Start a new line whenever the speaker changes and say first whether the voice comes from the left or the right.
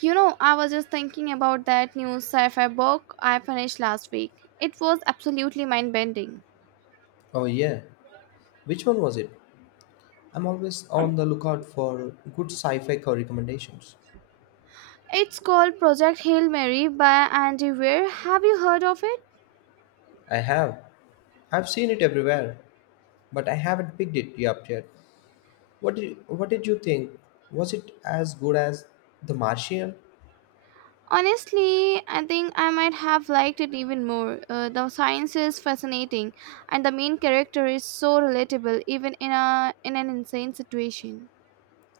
right: You know, I was just thinking about that new sci fi book I finished last week. It was absolutely mind bending.
left: Oh yeah, which one was it? I'm always on the lookout for good recommendations.
right: It's called Project Hail Mary by Andy Weir. Have you heard of it?
left: I have, I've seen it everywhere, but I haven't picked it up yet. What did you think? Was it as good as The Martian?
right: Honestly, I think I might have liked it even more. The science is fascinating, and the main character is so relatable, even in a in an insane situation.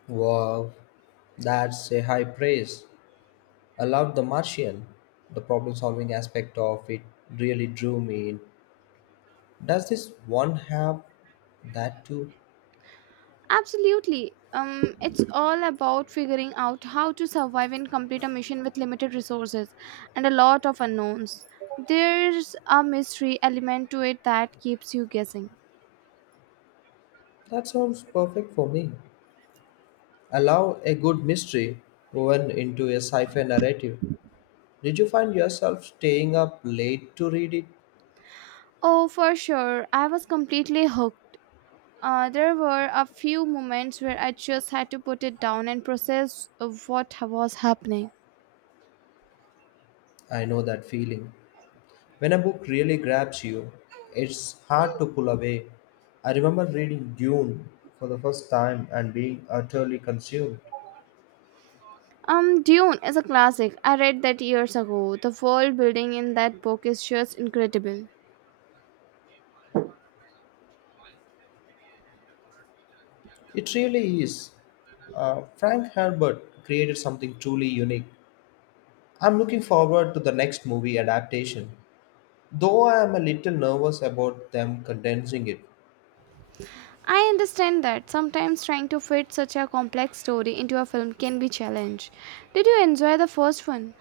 left: Wow, that's a high praise. I loved The Martian. The problem-solving aspect of it really drew me in. Does this one have that too?
right: Absolutely. It's all about figuring out how to survive and complete a mission with limited resources and a lot of unknowns. There's a mystery element to it that keeps you guessing.
left: That sounds perfect for me. Allow a good mystery woven into a sci-fi narrative. Did you find yourself staying up late to read it?
right: Oh, for sure. I was completely hooked. There were a few moments where I just had to put it down and process of was happening.
left: I know that feeling. When a book really grabs you, it's hard to pull away. I remember reading Dune for the first time and being utterly consumed.
right: Dune is a classic. I read that years ago. The world building in that book is just incredible.
left: It really is. Frank Herbert created something truly unique. I'm looking forward to the next movie adaptation, though I am a little nervous about them condensing it.
right: I understand that sometimes trying to fit such a complex story into a film can be challenge. Did you enjoy the first one?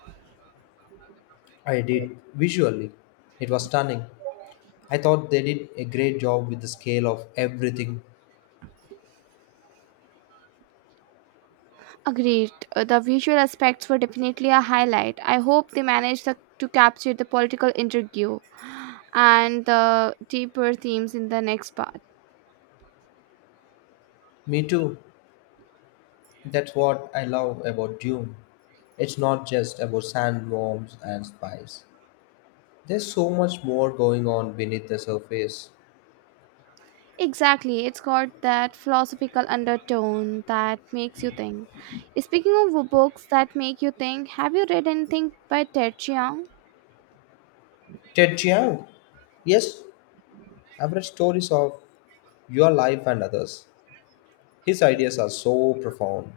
left: I did. Visually, it was stunning. I thought they did a great job with the scale of everything.
right: Agreed. The visual aspects were definitely a highlight. I hope they managed to capture the political intrigue and the deeper themes in the next part.
left: Me too. That's what I love about Dune. It's not just about sandworms and spies. There's so much more going on beneath the surface.
right: Exactly, it's got that philosophical undertone that makes you think. Speaking of books that make you think, have you read anything by Ted Chiang?
left: Ted Chiang. Yes, I've read stories of your life and others. His ideas are so profound.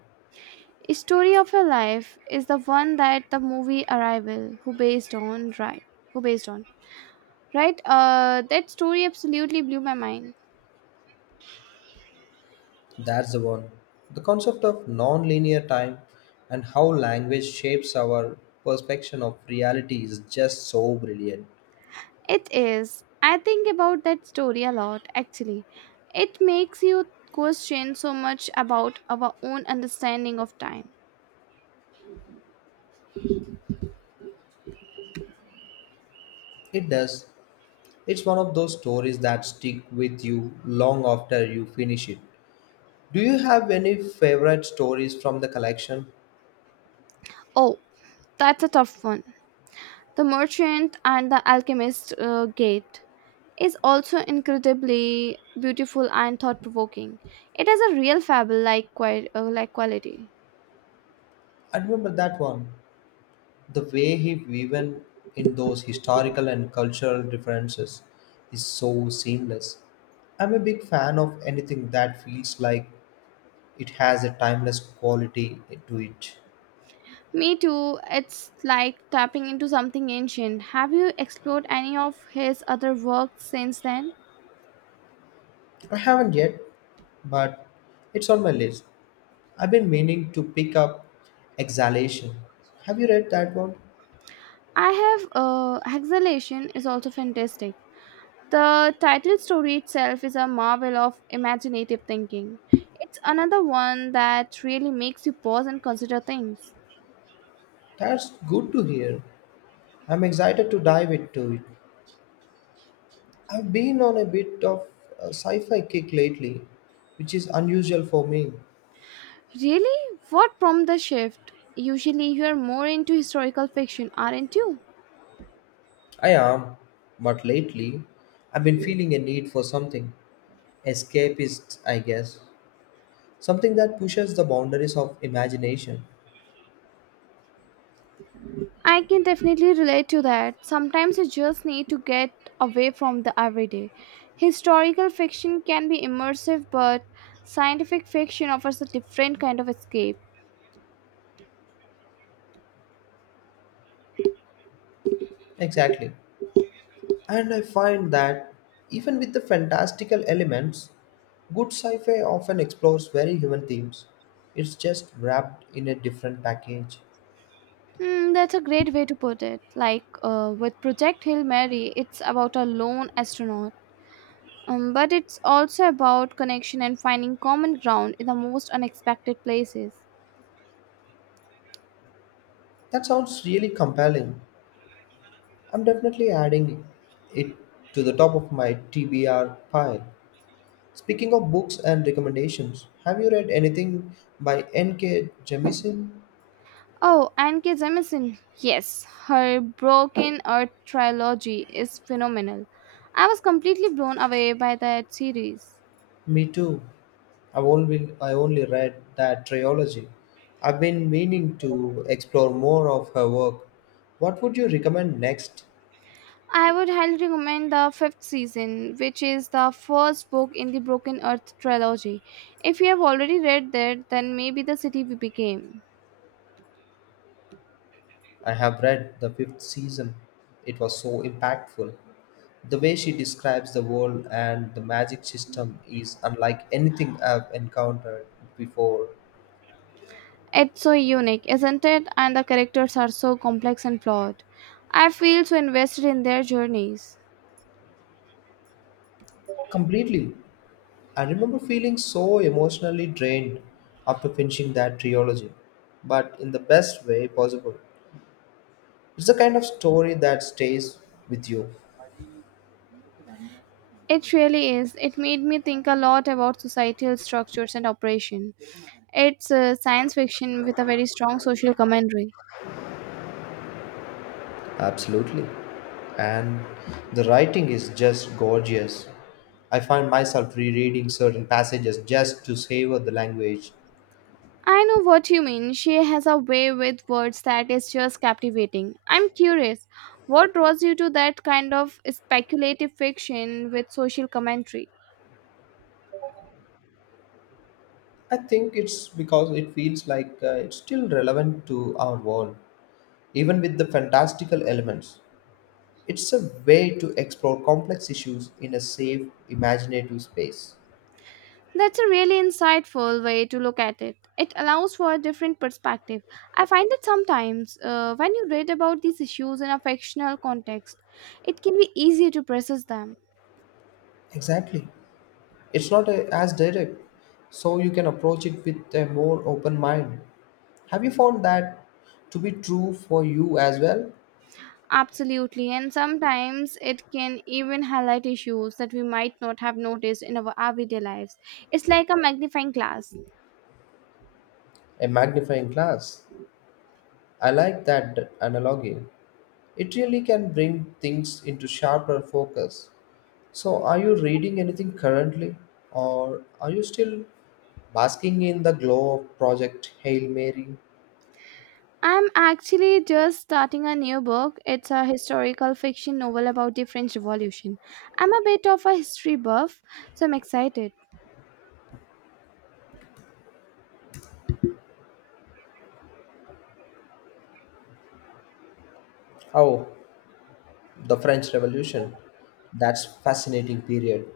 right: Story of Your Life is the one that the movie Arrival who based on right who based on right That story absolutely blew my mind.
left: That's the one. The concept of non-linear time and how language shapes our perception of reality is just so brilliant.
right: It is. I think about that story a lot actually. It makes you question so much about our own understanding of time.
left: It does. It's one of those stories that stick with you long after you finish it. Do you have any favorite stories from the collection?
right: Oh, that's a tough one. The Merchant and the Alchemist Gate is also incredibly beautiful and thought provoking. It has a real fable like quality.
left: I remember that one. The way he woven in those historical and cultural references is so seamless. I'm a big fan of anything that feels like it has a timeless quality to it.
right: Me too. It's like tapping into something ancient. Have you explored any of his other works since then?
left: I haven't yet, but it's on my list. I've been meaning to pick up Exhalation. Have you read that one?
right: I have. Exhalation is also fantastic. The title story itself is a marvel of imaginative thinking. It's another one that really makes you pause and consider things.
left: That's good to hear. I'm excited to dive into it. I've been on a bit of a sci-fi kick lately, which is unusual for me.
right: Really? What prompted the shift? Usually, you're more into historical fiction, aren't you?
left: I am, but lately I've been feeling a need for something escapist, I guess. Something that pushes the boundaries of imagination.
right: I can definitely relate to that. Sometimes you just need to get away from the everyday. Historical fiction can be immersive, but scientific fiction offers a different kind of escape.
left: Exactly. And I find that even with the fantastical elements, good sci fi often explores very human themes. It's just wrapped in a different package.
right: Hmm, that's a great way to put it. With Project Hail Mary, it's about a lone astronaut. But it's also about connection and finding common ground in the most unexpected places.
left: That sounds really compelling. I'm definitely adding it to the top of my TBR pile. Speaking of books and recommendations, have you read anything by N.K. Jemisin?
right: Oh, Anke Jemison. Yes, her Broken Earth trilogy is phenomenal. I was completely blown away by that series.
left: Me too. I only read that trilogy. I've been meaning to explore more of her work. What would you recommend next?
right: I would highly recommend the fifth season, which is the first book in the Broken Earth trilogy. If you have already read that, then maybe The City We Became.
left: I have read the fifth season. It was so impactful. The way she describes the world and the magic system is unlike anything I've encountered before.
right: It's so unique, isn't it? And the characters are so complex and flawed. I feel so invested in their journeys.
left: Completely. I remember feeling so emotionally drained after finishing that trilogy, but in the best way possible. It's the kind of story that stays with you.
right: It really is. It made me think a lot about societal structures and operation. It's science fiction with a very strong social commentary.
left: Absolutely. And the writing is just gorgeous. I find myself rereading certain passages just to savor the language.
right: I know what you mean. She has a way with words that is just captivating. I'm curious, what draws you to that kind of speculative fiction with social commentary?
left: I think it's because it feels like it's still relevant to our world, even with the fantastical elements. It's a way to explore complex issues in a safe, imaginative space.
right: That's a really insightful way to look at it. It allows for a different perspective. I find that sometimes, when you read about these issues in a fictional context, it can be easier to process them.
left: Exactly. It's not a, as direct, so you can approach it with a more open mind. Have you found that to be true for you as well?
right: Absolutely, and sometimes it can even highlight issues that we might not have noticed in our everyday lives. It's like a magnifying glass.
left: A magnifying glass. I like analogy. It really can bring things into sharper focus. So, are you reading anything currently, or are you still basking in the glow of Project Hail Mary?
right: I'm actually just starting a new book. It's a historical fiction novel about the French Revolution. I'm a bit of a history buff, so I'm excited.
left: Oh, the French Revolution. That's fascinating period.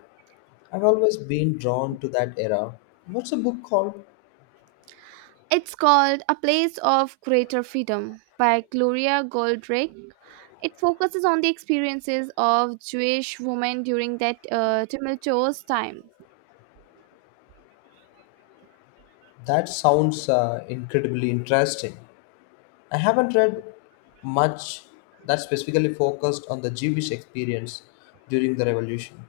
left: I've always been drawn to that era. What's a book called?
right: It's called A Place of Greater Freedom by Gloria Goldrick. It focuses on the experiences of Jewish women during that tumultuous time.
left: That sounds incredibly interesting. I haven't read much that specifically focused on the Jewish experience during the revolution.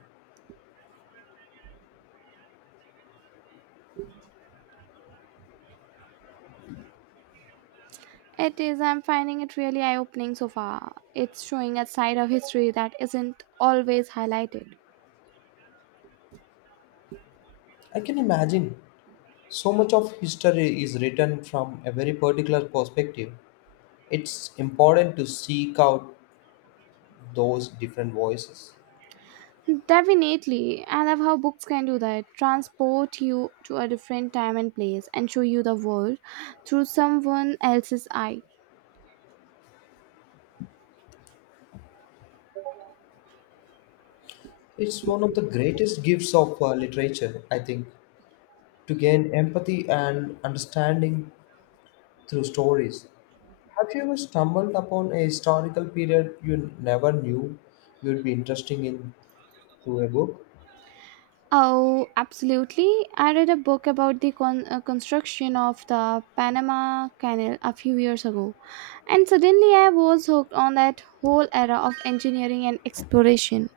right: It is, I'm finding it really eye opening so far. It's showing a side of history that isn't always highlighted.
left: I can imagine so much of history is written from a very particular perspective. It's important to seek out those different voices.
right: Definitely, I love how books can do that transport you to a different time and place and show you the world through someone else's eye.
left: It's one of the greatest gifts of literature, I think, to gain empathy and understanding through stories. Have you ever stumbled upon a historical period you never knew you'd be interested in through a book?
right: Oh, absolutely. I read a book about the construction of the Panama Canal a few years ago, and suddenly I was hooked on that whole era of engineering and exploration.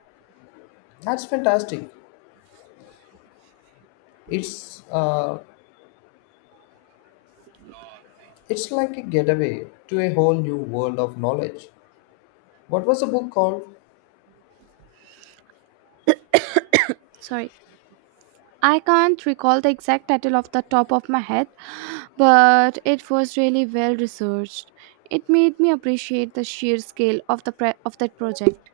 left: That's fantastic. It's uh, it's like a getaway to a whole new world of knowledge. What was the book called?
right: Sorry, I can't recall the exact title off the top of my head, but it was really well researched. It made me appreciate the sheer scale of of that project.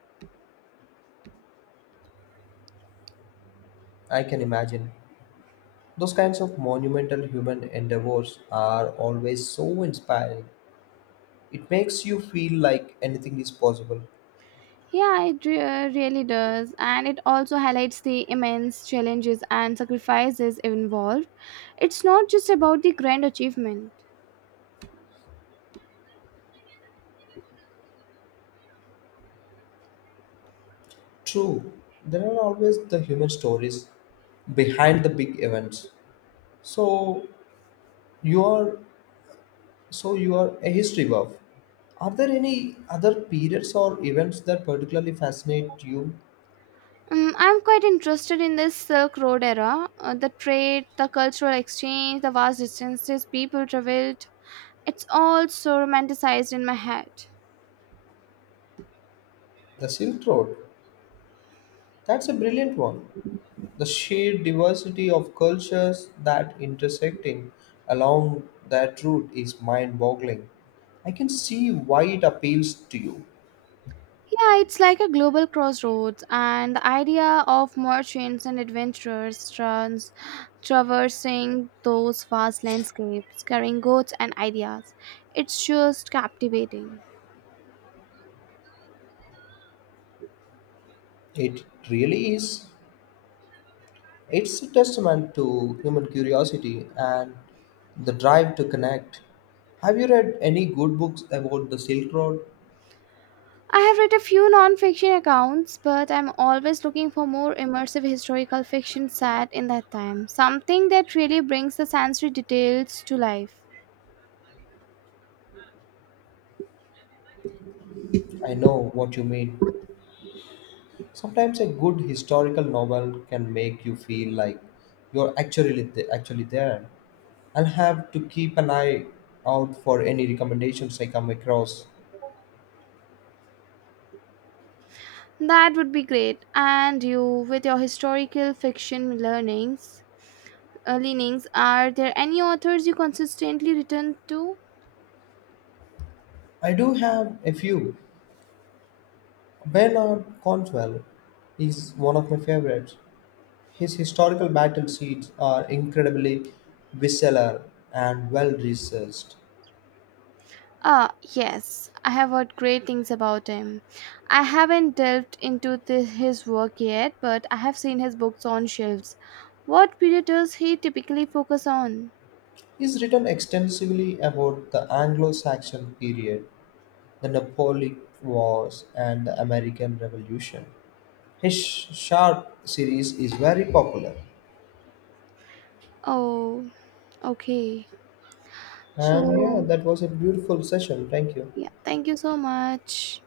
left: I can imagine. Those kinds of monumental human endeavors are always so inspiring. It makes you feel like anything is possible.
right: Yeah, it really does. And it also highlights the immense challenges and sacrifices involved. It's not just about the grand achievement.
left: True, there are always the human stories behind the big events. So you are so you are a history buff. Are there any other periods or events that particularly fascinate you?
right: I'm quite interested in this Silk Road era, the trade, the cultural exchange, the vast distances people traveled. It's all so romanticized in my head.
left: The Silk Road, that's a brilliant one. The sheer diversity of cultures that intersecting along that route is mind boggling. I can see why it appeals to you.
right: Yeah, it's like a global crossroads, and the idea of merchants and adventurers traversing those vast landscapes, carrying goods and ideas. It's just captivating.
left: It really is. It's a testament to human curiosity and the drive to connect. Have you read any good books about the Silk Road?
right: I have read a few non-fiction accounts, but I'm always looking for more immersive historical fiction set in that time. Something that really brings the sensory details to life.
left: I know what you mean. Sometimes a good historical novel can make you feel like actually there. I'll have to keep an eye out for any recommendations I come across.
right: That would be great. And you, with your historical fiction leanings, are there any authors you consistently return to?
left: I do have a few. Bernard Cornwell is one of my favorites. His historical battle scenes are incredibly visceral and well researched.
right: Ah, yes, I have heard great things about him. I haven't delved into his work yet, but I have seen his books on shelves. What period does he typically focus on?
left: He's written extensively about the Anglo Saxon period, the Napoleonic Wars, and the American Revolution. His Sharp series is very popular.
right: Oh, okay.
left: And yeah,
right: So,
left: that was a beautiful session. Thank you.
right: yeah, thank you so much.